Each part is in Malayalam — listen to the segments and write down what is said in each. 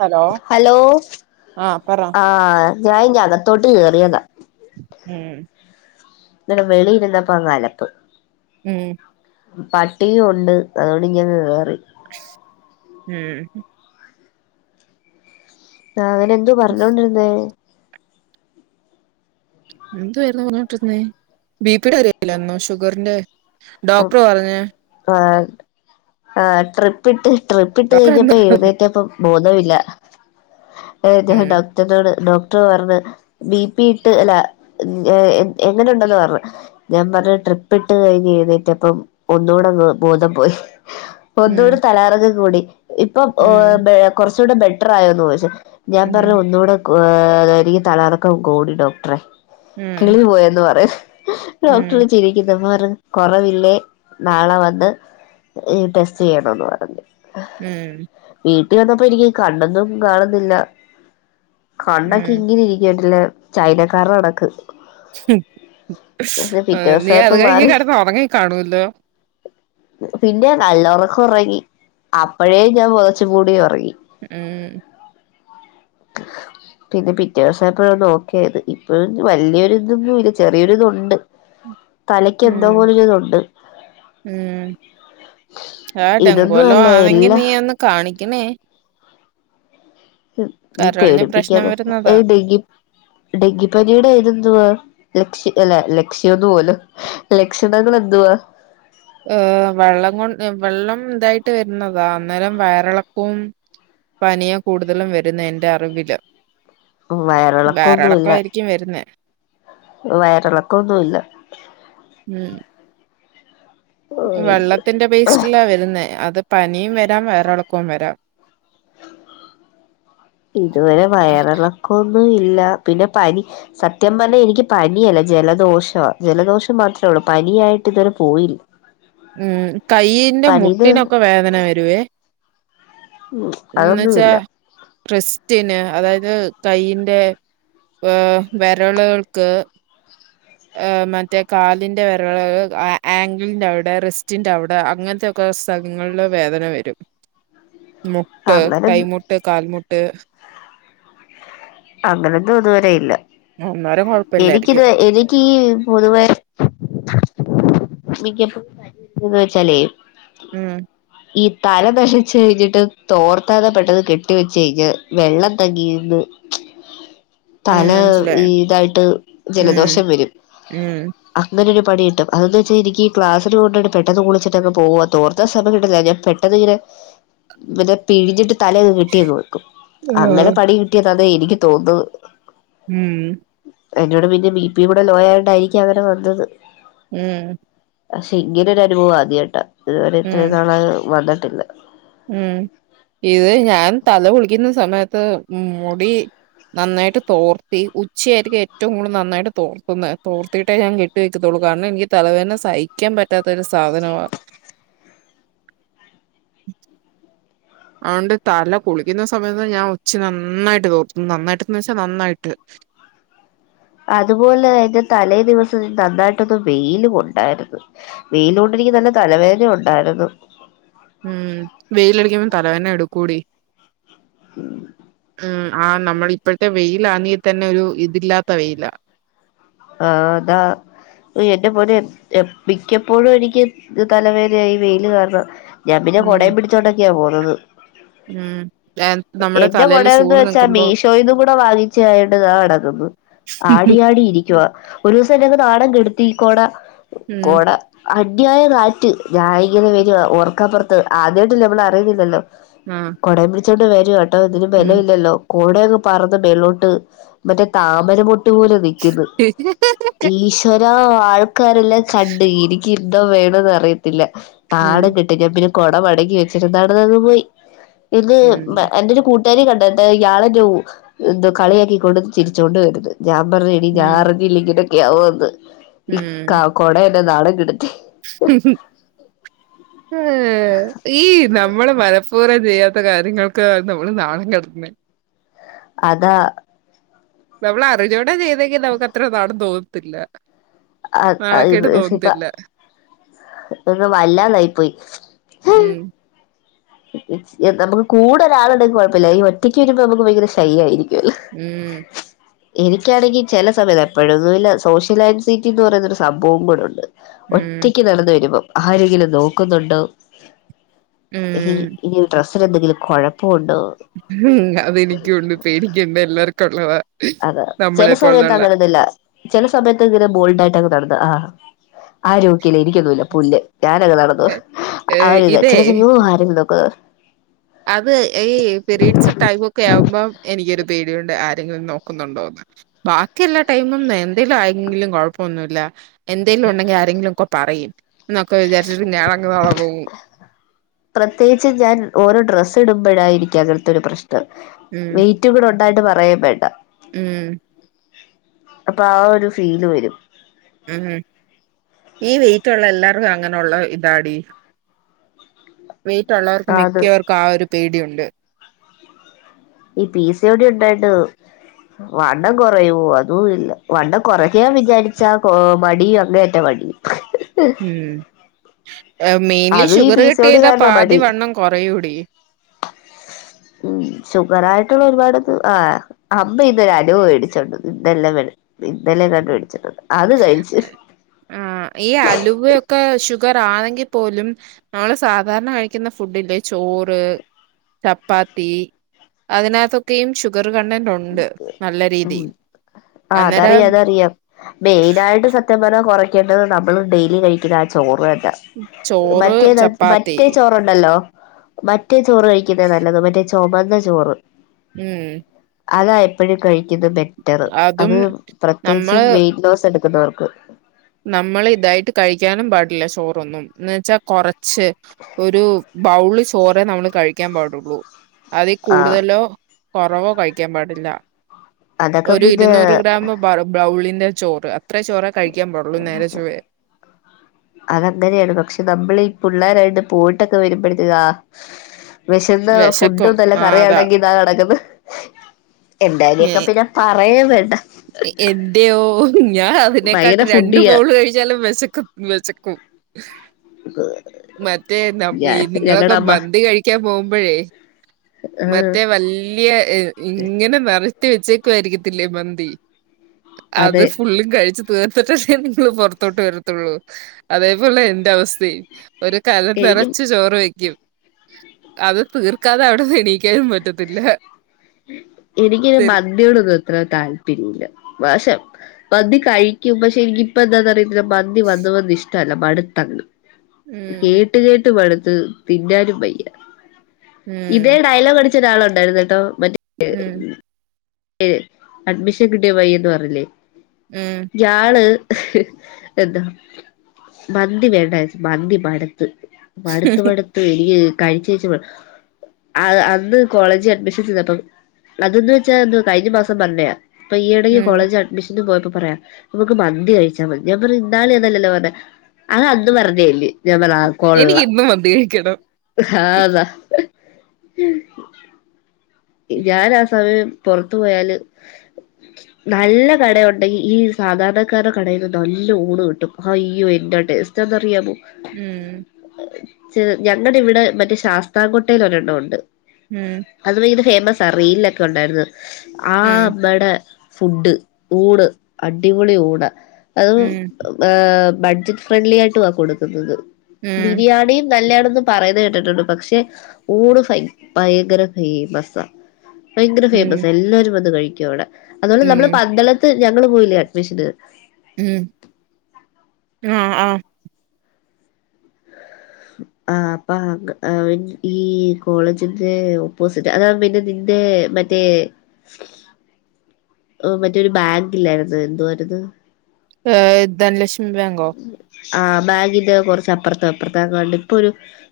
ഹലോ ഹലോ ആഹ് പറ ആഹ ഞാൻ ഇങ്ങകത്തോട്ട് കേറിയതാ. ഉം. ഇന്നോരെ വെളിയിരുന്നപ്പലപ്പ് ഉം പട്ടിയും ഉണ്ട് അതുകൊണ്ട് ഇങ്ങ കേറി. ഉം ആ അവനേന്ത് പറഞ്ഞോണ്ടിരുന്നേ? എന്തു വായിരുന്നു പറഞ്ഞോണ്ടിര്രനെ ബിപിയുടെ കാര്യല്ലോ ഷുഗറിന്റെ ഡോക്ടർ പറഞ്ഞേ ആ ആ ട്രിപ്പ ട്രിപ്പിട്ട് ട്രിപ്പിട്ട് ഡോക്ടർ എന്താ കഴിഞ്ഞപ്പോ പറഞ്ഞ് എഴുന്നേറ്റപ്പ ബോധമില്ലഏഞാണ്ട് ഉം ട് ഡോക്ടർ പറഞ്ഞ ബി പി ഇട്ട് അല്ല എങ്ങനെ ഉണ്ടെന്ന് പറഞ്ഞ ഞാൻ പറഞ്ഞ ട്രിപ്പ് ഇട്ട്ഴിഞ്ഴ് ന്നേ പ്പം ഒന്നൂടെ ന്ന് ബോധം പോയി ഉം ഒന്നൂട് തലാറക കൂടി. ഇപ്പം ഉം കുറച്ചുകൂടെ ബെറ്റർായോന്ന് ചോദിച്ചു ഞാൻ പറഞ്ഞു ഉം ഒന്നുകൂടെന്ന്. ആ യിനിക്ക് തലറക്കം കൂടി ഡോക്ടറെ ഉം കിളി പോയന്ന് പറയാ ഉം ഡോക്ടറെ ചിരിക്കന്ന കുറവ ല്ലേ നാളെ വന്ന് ടെസ്റ്റ് ചെയ്യണന്ന് പറഞ്ഞു. ഉം വീട്ടിൽ വന്നപ്പോ എനിക്ക് കണ്ണൊന്നും കാണുന്നില്ല കണ്ണൊക്കെ ഉം ഇങ്ങനെ ഇരിക്കട്ടല്ലെ ചൈനക്കരുടെ കടക്ക് പിറ്റേ നീ ദിവസായപ്പോ അത് കഴിഞ്ഞ് മാറി കടന്ന് ഉറങ്ങി കാണൂല്ലോ പിന്നെ കള്ളറക്കം ഒറങ്ങി അപ്പഴേ ഞാൻ പൊതച്ച് മൂടി ഒറങ്ങി ഉം പിന്നെ പിറ്റേസായപ്പഴാ നോക്കിയത് ഇപ്പൾ വല്യര്ത് പോഇല ചെറിയൊര് തുണ്ട് ഉം തലക്യ് എന്തൊപോലരുതുണ്ട് ഉം ആഹ് ഇതൊന്നും ഡെങ്കുവല്ലാം അല്ല ആന്നെങ്കി എല്ലാ നീയന്ന് കാണിക്കണേ ഉം നീ കരളിന് പ്രശ്നം പേടിപ്പിക്യാതെ വരുന്നതാ ഏഹ് ടെക്കി ഡെങ്കിപ്പനിയുടെ ഏതന്തുവാ ലക്ഷ്യ അല്ല ലക്ഷ്യ ഒന്ന് പോലും ലക്ഷണങ്ങൾ എന്തുവാ ആഹ് വള്ളം കൊണ്ട് വെള്ളം തായിട്ട് വര്ന്നതാ അന്നേരം വയറളക്കും പനിയാ കൂടുതലും വരുന്നേന്റെ അറിവില് വയറളക്കന്നുല്ല വയറിളക്കമായിരിക്കും വരുന്നെ വയറളക്കന്നുല്ല ഉം വെള്ളത്തിന്റെ ബേസ്റ്റ്ലാ വരുന്നേ അത് പനിയും വരാം വയറിളക്കും വരാം ഇതുവരെ വയറിളക്കൊന്നുല്ല പിന്നെ പനി സത്യം പറഞ്ഞെ എനിക്ക് പനിയല്ല ജലദോഷാ ജലദോഷം മാത്രേള്ളൂ പനിയായിട്ട് ഇതുവരെ പോയി ഉം കയ്യിന്റെ പനിത് മുട്ടിനൊക്കെ വേദന വരുവേ ഉം ന്നച്ചാ ക്രിസ്റ്റ്യന് അതായത് കയിന്റെ ഏഹ് വെരള്കൾക്ക് ഏഹ് മറ്റേ കാലിന്റെ വെരള്കൾ ആഹ് ആങ്ക്ൾന്റെവ്ടെ റെസ്റ്റിന്റെവ്ടെ അങ്ങൻത്തെ ക്ക സ്ഥങ്ങൾല് വേദന വരും മുട്ട് അങ്ങനെ കൈ മുട്ട് കാൽമുട്ട് അങ്ങനെന്നും ത്വരെല്ല അന്നേരം എനിക്കിത് കൊഴപ്പില്ലായിരിക്കും വെ എനക്കീ പൊതുവേ മിക്കപ്പോഴും മര്ന്ന് വെച്ചാലേ ഉം ഇ തല നശച്ച് കഴിഞ്ഞിട്ട് തോർത്താതെ പെട്ടത് കെട്ടി വെച്ച് കയ്ഞ്ഞ വെള്ളം തങ്ങിന്ന് ഉം തല മനസ്സിലായോ ഈതായിട്ട് ഉം ജലദോഷം വരും ഉം അങ്ങനൊരു പണി കിട്ടും അതന്ന് വെച്ചാ എനിക്ക് പ്ലാസിന് പോണ്ടയ്ന് പെട്ടെന്ന് കുളിച്ചിട്ടങ് പോവാ തോർത്താ സമയ കിട്ടില്ല ഞാപെ പെട്ടന്ന് ഇങ്ങിനെ പിന്നെ പിഴഞ്ഞിട്ട് തല കിട്ടിയങ്ങ് വെക്കും ആഹ് അങ്ങനെ പണി കിട്ടിയതാന്നെ എനിക്ക് തോന്ന് ന്നത് ഉം എന്നോട് പിന്നെ ബി പി കൂടെ ലോയായോണ്ടായിരിക്കാം വരെ വന്നത് ഉം പക്ഷെ എങ്ങനെ ഒരു അനുഭവം അത്യായിട്ട ഇത്വരെ ഉം എത്രെന്നാളായ് വന്നിട്ടില്ല ഉം ഇത് ഞാൻ തല കുളിക്യൂന്ന സമയത്ത് ഉം മുടി നന്നായിട്ട് തോർത്തി ഉച്ചയാത്ത്ക്ക് ഏറ്റവും കൂടു നന്നായിട്ട് തോർത്തുന്ന അ് തോർത്തിട്ടേ ഞാൻ കേ ട്ടി വെക്കത്തുള്ളൂ കാര്ണൻക്ക് തലവേദന സഹിക്യാൻ പറ്റാത്തൊരു സാധനമാ അഒണ്ട് തല കുളിക്യുന്ന സമയത്ത് ഞാഉച്ചി നന്നായിട്ട് തോർത്തു നന്നായിട്ട്ന്ന് വെച്ചാ നന്നായിട്ട് അത്പോലെക്കെ തലേദിവസം നന്നായിട്ടൊന്ന് വെയിലു കൊണ്ടായിര്ന്നു വെയിലോണ്ടെനിക് നല്ല തലവേദന ഉണ്ടായിര്ന്നു ഉം വെയിലടിക്യുമം തലവേന എടുക്കോടി ഉം ഉം ആഹ് നമ്മള ഇപ്പഴ്ത്തെ വെയിലാന്നീ തന്നെ ഒരു ഇതില്ലാത്ത വെയിലാ ആഹ് താ ഒ എന്റെ പൊന്നേ എം മിക്യപ്പോഴു നിക്ക് തലവേന്യായി വെയില് കാര്ണം ഞാപിന്നെ ഉം കൊടേം പിടിച്ചോണ്ടൊക്കെയാ പോന്നത് ഉം ഏ, നമ്മുടെ എന്റെ തലയില് കൊടെന്ന് ചൂട് വെച്ചാ നിക്കുമ്പോ മീഷോയിന്ന് കൂടെ വാങ്ങി ച്ചയായോടിതാ കെടക്കുന്നു ആടിയാടിയിരി ക്യൊ ഒരൂസം എന്നെഅങ്ങ് നാണംകെട്ത്തി ഈ കോട ഉം കോട അന്യായാ കാറ്റ് ഞാൻ ഇങ്ങനെ വരുവാ ഓർക്കാപൊർത്ത് ആദ്യയ്ട്ടല്ലേ നമ്മളറിയുന്നില്ലല്ലോ. മ്. കൊടേം പിടിച്ചോണ്ട് വരുവാട്ടോ ഇതിന് ബലോല്ലല്ലോ. കൊടയങ്ങ് പറന്ന് മേലോട്ട് മറ്റേ താമരമൊട്ട് പോലെ നിക്ക്ന്ന്. [unintelligible] ഈശ്വരാ ആൾക്കാരെല്ലാം കണ്ട് ഇനിക്ക് എന്തോ വേണന്ന് അറിയത്തില്ല. നാണം കെട്ട് ഞാൻ പിന്നെ കൊട മടക്കി വെച്ചിട്ട് നടന്നങ് പോയി പിന്നേ ഉം. എന്റൊരു കൂ [unintelligible] കളിയാക്കിക്കൊണ്ടും ചിരിച്ചോണ്ടും വര്ന്ന് ഞാൻ പർഞ്ഞ് എനി ഞാ ഉം. അറിഞ്ഞില്ലി ഇങ്ങനെയൊക്കെ ആവോന്ന് ഈ കാ കൊട എന്നെ നാണം കെട്ത്തി. മ് മ് ഈ നമ്മള് മനപ്പൂർവം ചെയ്യാ- ത്ത കാര്യങ്ങൾക്ക് നമ്മള് നാണം കെട്ന്നെ അതാ. ന്നമ്മളഅറിഞ്ഞോണ്ടാ ചെയ്യ്ന്നെങ്കി നമുക്ക് അത്ര നാണം തോന്നത്തില്ല. നാണക്കേട് തോന്നത്തില്ല. [unintelligible] വല്ലാതാ യിപ്പോയി ഹ്. ഉം. നമുക്ക് കൂടെ ഒരാള്ണ്ടെങ്കി കുഴപ്പല്ല്യ ഈ ഒറ്റയ്ക്ക് വരുമ്പോ നമുക്ക് ഭയങ്കര ശൈയ്യായിരിക്കൊല്ലോ. മ്. [inaudible] എനിക്കാണെങ്കി ചെല സമയത്ത് എപ്പോഴൊന്നുല്ല സോഷ്യലാൻസൈറ്റി എന്ന് പറയുന്നൊരു സംഭവം കൂടെ ഉണ്ട്. ഉം. ഒറ്റക്ക് നടന്ന് വരുമ്പോം ആരെങ്കിലും നോക്കുന്നുണ്ടോ ഇ ഉം. ഈ ഡ്രസ്സിനെന്തെങ്കിലും കൊഴപ്പ ഉണ്ടോ. മ് അതെനിക്ക്യുണ്ട് പേടിക്കണ്ട എല്ലാർക്കും ഉള്ളതാ. അത ചെല നമ്മളെ സമയത്ത് പോലുള്ള അങ്ങനൊന്നുല്ല ചെല സമയത്ത് ഇങ്ങനെ ബോൾഡായിട്ട് അങ്ങ് നടന്ന് ആ ഹ ഹാ. ആരോക്കില്ലേ എനിക്കൊന്നുല്ല പുല്ല് ഞാനങ്ങനെ എ നടന്നോവും ആ ഏഹ് ഒരിതാ ചെല ഇതേ സമയ യ്യോ ആരെങ്കിലും നോക്കോ അത് ഈ പിരീഡ്സ് ടൈമ് ഒക്കെയാവുംമ്പോം എനിക്ക്യെരു പേടിയൊണ്ട് ആരെങ്കിലും നോക്കുന്നുണ്ടോന്ന്. ബാക്കി എല്ലാ ടൈമും എന്തേലും ആയെങ്കിലും കൊഴപ്പൊന്നുല്ല. എന്തെലും ഉണ്ടെങ്കി ആരെങ്കിലൊ ക്കെ പറയും ന്നൊക്കെ വിചാര്ച്ചിട്ട് ഞാനങ് നടന്ന് പോവും. പ്രത്യേകിച്ച് ഞാൻ ഓരോ ഡ്രസ്സ് ഇടുമ്പോഴായിരിക്കും അങ്ങൻത്തെ ഒരു പ്രശ്‌നം ഉം വെയ് റ്റൂകൂടെണ്ടായിട്ട് പറയേം വേണ്ട. മ്. അപ്പൊ ആ ഒരു ഫീല് വരും. മ് ഈ വെയ്റ്റുള്ള എല്ലാർക്കും അങ്ങനെ ഉള്ള ഇതാടീ. വെയ്‌റ്റുള്ളവർക്കും ആ അത് മിക്യവർക്കും ആ ഒരു പേടിയുണ്ട്. ഈ പീ സി യോടി ഉണ്ടായിണ്ട് വണ്ണം കുറയോ അതും ഇല്ല വണ്ണം കുറക്യാൻ വിചാരിച്ചാ കൊ മടിയും അങ്ങേയറ്റം മടി [unintelligible] മ് മെയിൻലി അതും ഈ sugar P C O D കട്ടെയ്താ പാതി വണ്ണം കുറയൂടി. മ് ഷുഗറായിട്ട്ള്ള ഒരുപാടൊന്ന് ആ. അമ്മ ഇന്നൊര് അലുവ വേടിച്ചോണ്ടന്ന് ഇന്നെല്ല ഇന്നെലെങ്ങാണ്ട് വേടിച്ചൊണ്ടാന്ന്. അത് കഴിച്ച്. ക്കെ ഷുഗറാണെങ്കിൽ പോലും നമ്മള് സാധാരണ കഴികിന്ന ഫുഡി ല്ലേ ചോറ് ചപ്പാത്തി അതിനകത്തൊക്കെയും ഷുഗർ കണ്ടന്റ് ഉ ണ്ട് നല്ല ഉം രീതി അന്നേരം മെയ്നായിട്ട് സത്യംപറഞ്ഞ കൊറയ്ക്കേണ്ടത് നമ്മള് ഡെയ്ലി കഴിക്കിന്ന ആ ചോറ് തന്നാ. ചോറ് മറ്റേ ത് ചപ്പാത്തി മറ്റേ ചോറ ണ്ടല്ലോ മറ്റേ ചോറ് കഴികിന്നാ നല്ലത് മറ്റേ ചുമന്ന ചോറ്. ഉം. അതായെപ്പഴും കഴിക്കിന്നത് ബെറ്ററ് അതും അത് പ്രത്യേകിച്ചും നമ്മള് വെയിറ്റ് ലോസ് എട്ക്ക്ന്നവർക്ക്. നമ്മള് ഇതായിട്ട് കഴിക്കാനും പാടില്ല ചോറൊന്നും എന്ന് വെച്ചാ കൊറച്ച്. ഒരു ബൗള് ചോറെ നമ്മള് കഴിക്കാൻ പാടുള്ളൂ. അതി ആഹ് കൂടുതലോ കൊറവോ കഴിക്കാൻ പാടില്ല. അതൊക്കെ ഒരു പിന്നെ ഇരുന്നൂറ് ഗ്രാം ബ്രൗ ബ്രൗളിന്റെ ചോറ് അത്രേ ചോറേ കഴിക്കാൻ പാടുള്ളു നേരെ ചൊവെ. [unintelligible] അതങ്ങനെയാണ് പക്ഷെ നമ്മള് പിള്ളോരായിണ്ട് പോയിട്ടൊക്കെ വരുമ്പോഴത്തേക്കാ അ - വെശന്ന് വിശക്കും ഫുഡും നല്ല ആ അതാ കറിയാണെങ്കിൽ. താ കെടക്ക്ന്ന് എന്തായാലൊക്കെ എ- പിന്നെ പറയെം വേണ്ട. എന്റെയോ ഞാൻ ഭയങ്കര അതിനേക്കാട്ട്ൽ രണ്ട് ഫുഡിയാ ബൗള് കഴിച്ചാലും വെശക്കു വെശക്കും. [unintelligible] വെ മറ്റേ ന ഈ നിങ്ങളൊക്കെ അമ്മ മന്തി കഴിക്കാൻ പോകുമ്പഴേ ആഹ് മറ്റേ വല്ല്യ ഇങ്ങനെ നെരത്തി വെച്ചേക്കുയിരിക്കത്തില്ലേ മന്തി. അത് അതെ ഫുള്ളും കഴിച്ച് തീർത്തിട്ടേ നിങ്ങള് പുറത്തോട്ട് വരത്തുള്ളൂ അതേപോലെ എന്റെ അവസ്ഥയും. ഒരു കല എനിക്കും നിറച്ച് ചോറ് വെക്കും അത് തീർക്കാതെ അവിടെന്ന് നീക്കാനും പറ്റത്തില്ല. എനിക്കിമ തരും മന്ദ്യോടൊന്നും ഇത്ര താല്പര്യംല്ല പക്ഷെ മന്ദി കഴിക്കും പക്ഷെ എനിക്ക് ഇപ്പ എന്താന്നറിയോ മന്തി വന്ന് വന്ന് ഇഷ്ടല്ല മടുത്തങ്ങ് കേ ഉം കേട്ട് കേട്ട് മടുത്ത് തിന്നാനും വയ്യ ഇതേ ഉം ഡയലോഗ് അ മറ്റൊരാളുണ്ടായിരുന്നട്ടോ മറ്റേ ഉം അഡ്മിഷൻ കിട്ടിയ പയൻ ന്ന് പറഞ്ഞില്ലേ? ഉം യാള് എന്താ. മന്തി വേണ്ടാന്നിച്ച് മന്തി മടുത്ത് മടുത്ത് മടുത്ത്. ത്ത് എനിക്ക് കഴിച്ചഴ്ച്ച് ആ അന്ന് കോളേജ് അഡ്മിഷൻ ചെന്നപ്പം അതൊന്ന് ന്നു കഴിഞ്ഞ മാസം പറഞ്ഞയാ അപ്പൊ ഈടയ്ക്ക് ഉം കോളേജ് വിഷന്ന് പോയപ്പോ പറയാം നമുക്ക് മന്തി കഴിച്ചാൽ മതി ഞാൻ പർഞ്ഞ് ഇന്നാളതല്ലല്ലോ പറഞ്ഞെ. ആഹ് അന്ന്‌ പറഞ്ഞേല്ലേ ഞാൻപർഞ്ഞ് ആ എനിക്ക് ഇന്ന് മന്തികയ്ക്കണം. ഹാ താ. ഞാൻ ആ സമയം പുറത്തു പോയാല്. നല്ല കടയുണ്ടെങ്കിൽ ഈ സാധാരണക്കാരെ കടയിൽ നല്ല ഊണ് കിട്ടും അയ്യോ എൻഡാ ടേസ്റ്റ്. റ്റാ ന്നറിയാമോ? ഉം ചേ ഞങ്ങുടെ ഇവിടെ മറ്റേ ശാസ്താകോട്ടൽ ഒരെണ്ണം ഉണ്ട്. ഉം അത് ഭയര ഫേമസ് ആ റീയിലൊക്കെ ഉണ്ടായിരുന്നു ആ ഉം മ്മടെ ഫുഡ്. ഊണ് അടിപൊളി ഊണ അഹ് ഉം ആഹ് ബഡ്ജറ്റ് ഫ്രണ്ട്ലി ആയിട്ടു ആ കൊടുക്കുന്നത് ഉം ബിരിയാണീം, നല്ലയാണെന്ന് പറയുന്നത് കേട്ടിട്ടുണ്ട് പക്ഷെ ഊണ് ഭയങ്കര ഫേമസ. ഭയങ്കര ഫേമസ ഉം എല്ലാരും വന്ന് കഴിക്കും അവിടെ അത്പോലെ ഉം നമ്മളെ ഉം പന്തള ത്ത് ഞങ്ങള് പോയില്ലേ അഡ്മിഷന്. ഉം ആഹ് ആഹ്. ആഹ് അപ്പ ഈ കോളേജിന്റെ ഓപ്പോസിറ്റ് അത പിന്നെ നിന്റെ മറ്റ റ്റേ മറ്റൊരു ബാഗില്ലായിരുന്നു എന്തൊരുത് ഏ് ധനലക്ഷം ബേങ്കോ ആഹ ബാഗിന്റെ കുറച്ച് അപ്പുറത്തെ അപ്പറത്തക്കണ്ട് ഇപ്പൊരു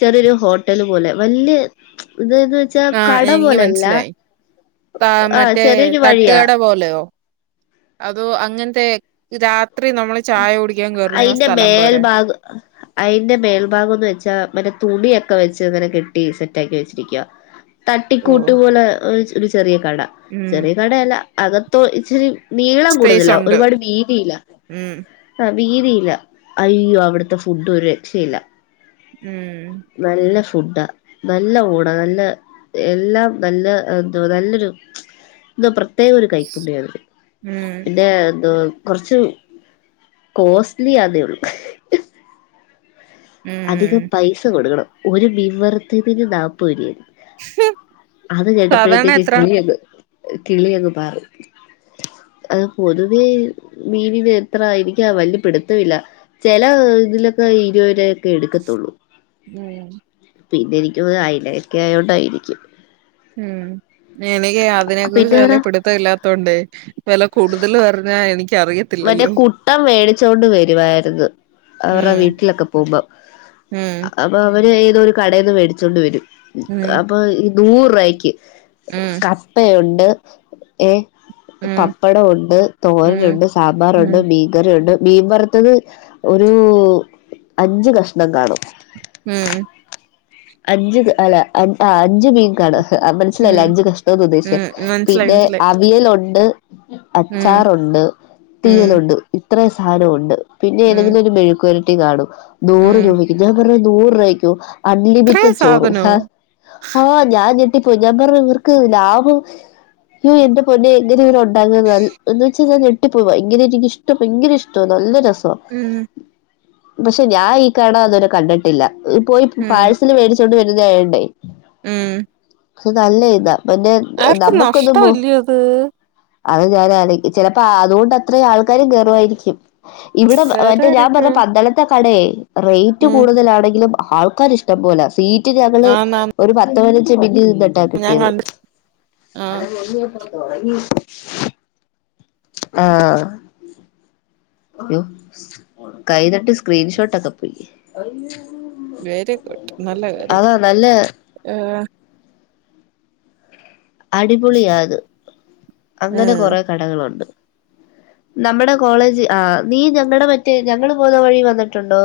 ചെറിയരു ഹോട്ടല് പോലെ വല്യ ഇതായത് ആഹ് എനിഞ് മനസ്സിലായി. ത ആഹ് മറ്റേ ചെറിയൊരു വഴിയാ തട്ടുകട പോലെയോ അതോ അങ്ങൻത്തെ രാത്രി നമ്മള് ചായ കുടിക്കാൻ കേറുന്ന സ്ഥലം പോരെ അത് അയിന്റെ മേൾഭാഗംന്ന് വെച്ചാ മറ്റെ തുണിയൊക്കെ വെച്ച് ഇങ്ങനെ കെട്ടി സെറ്റാക്കി വെച്ചിരിക്കുവ ഓഹ് തട്ടിക്കൂട്ട് പോലെ ഒ ഒരു ചെറിയ കട, ഉം ചെറിയ കടയല്ല അകത്തോ ഇച്ചരി... നീളം സ്പേസ് കൂടുതല ഉണ്ട്. ഒരുപാട് വീതിയില ഉം ആഹ് വീതിയില്ല, അയ്യോ അവിടുത്തെ ഫുഡ്ഡരു രക്ഷയില്ല ഉം നല്ല ഫുഡ്ഡ. നല്ല ഊണ നല്ല.. എല്ലാം നല്ല ന്തോ ന്നല്ലൊരു ന്തോ പ്രത്യേക ഒരു കൈപ്പുണ്യ അതിന് ഉം പിന്നെ എന്തോ കൊർച്ച് കോസ്റ്റ്ലി ആന്നേ ഉള്ളൂ അധികം ഉം പൈസ കൊടുക്കണം. ഒരുമീൻ വർത്തതിന് നാൽപ്പരുവായിരു അത് സാധാരണ കേട്ടപ്പോഴത്തേക്ക് എത്ര? കിളിയങ് കിളിയങ്ങ് പാറി അത് പൊതുവേ മീനിന് എത്രാ എനക്കാ വല്യ പിടുത്തവില്ല ചെല ഇതിലൊക്കെ ഇരുപരുവായ്.. കെടുക്കത്തുള്ളൂ. ഉം പിന്നെ എനിക്കു തോന്നുന് അയ്ലയക്കെ ആയോണ്ടായിരിക്കും ഉം എനിക്ക് അതിനെ കുറിച്ച് പിന്നെ അവിടെ വല്യപിടു... ത്തല്ലാത്തോണ്ടേ വെല കൂടുതല് പർഞ്ഞാ എനിക്കറിയ... മറ്റേ കുട്ടം വേടിച്ചോണ്ട് വരുവായിരുന്നു. അവരുടെ ഉം വീട്ടിലൊക്കെ പോകുമ്പം ഉം അപ്പൊ അവര് ഏതൊ ഒരു കടേന്ന് മേടിച്ചോണ്ട് വരും. ഉം അപ്പൊ നൂറ്രൂവായ് ക്ക് ഉം അപ്പയുണ്ട് ഏ ഉം പപ്പടവുണ്ട് ഉം തോരനുണ്ട് സമ്പാറുണ്ട് ഉം മി മീൻകറിയുണ്ട് മീൻ വറുത്തത് ഒരു.. അഞ്ച് കഷ്ണം കാണും ഉം അഞ്ച് ക അല്ല ആഹ് അഞ്ച് മീൻക്കാണ് മനസ്സിലായില്ലേ ഉം അഞ്ച് കഷ്ണമെന്നുദ്ദേശിച്ചേ ഉം മനസ്സിലായി പിന്നെ മനസ്സിലായി. അവിയലുണ്ട്. അച്ചാറുണ്ട്, തീയലുണ്ട്, ഇത്രയും സാധനവുണ്ട്. പിന്നെ ഏതെങ്കിലും ഒരു മെഴുക്കുപുര.. ട്ടി കാണും, നൂറ് രൂപക്ക് ഞാൻ പറഞ് നൂരുപാക്കൊ അൺലി ഇത്രയും റ്റെഡ് ചോറും. സാധനോ? ആഹ് ഞാൻ ഞെട്ടിപ്പോയി ഞാൻ പർഞ്ഞു, ഇവർക്ക് ലാഭം യ്യോ എന്റെ പൊന്നേ എങ്ങനെങ്ങനെണ്ടാക്കുന്നത്. എന്ന് വെച്ചാ ഞാൻ ഞെട്ടി പോവാ ഇങ്ങനെനിക്കിഷ് ട്ട. ഭയങ്കര ഇഷ്ടവാ നല്ല രസവാ ഉം പക്ഷെ ഞാൻ ഈ കട അതരെ കണ്ടിട്ടില്ല പോയി മ്മ്, പാഴ്സ് ല് വേടിച്ചോണ്ട് വരുന്നേ ആയോണ്ടേ ഉം അത് നല്ല ഇതാ, പിന്നെ നമ്മുക്കൊന്നും പോ നഷ്ടമല്ലേ അത്? അത് ഞാനാലോയ്ക്കും, ചെലപ്പോ അതുകൊണ്ട് അത്രയും ആൾക്കാരും കേറുംവായിരിക്കും ഇവിടെ വേറെ മറ്റേ ഞാൻ ആരൊക്കെ? പറഞ്ഞ പന്തളത്തെ കടേയ് റൈറ്റ് മ്മ്. കൂടുതലാണെങ്കിലും ആൾക്കാരിഷ്ട ട്ടം പോലാ സീറ്റ് ഞങ്ങള് ആന്നാന്ന് ഒരു പത്ത് പൈനഞ്ച് മിൻറ്റ് നിന്ന് ട്ടാ ഞാൻ കിട്ടിയത് കണ്ട്. ആ ആഹ് അയ്യോ കൈ തട്ടി സ്ക്രീൻഷോട്ടൊക്കെ പോയി വെരി ഗുഡ് നല്ല കാര്യം അതാ നല്ല ഏഹ് അടിപൊളിയാത്. അങ്ങനെ മ്മ്. കൊറേ കടകളൊണ്ട് നമ്മടെ കോളേജ് ആഹ് നീ ഞങ്ങടെ മറ്റേ ഞങ്ങള് പോവുന്ന വഴി വന്നിട്ടുണ്ടോ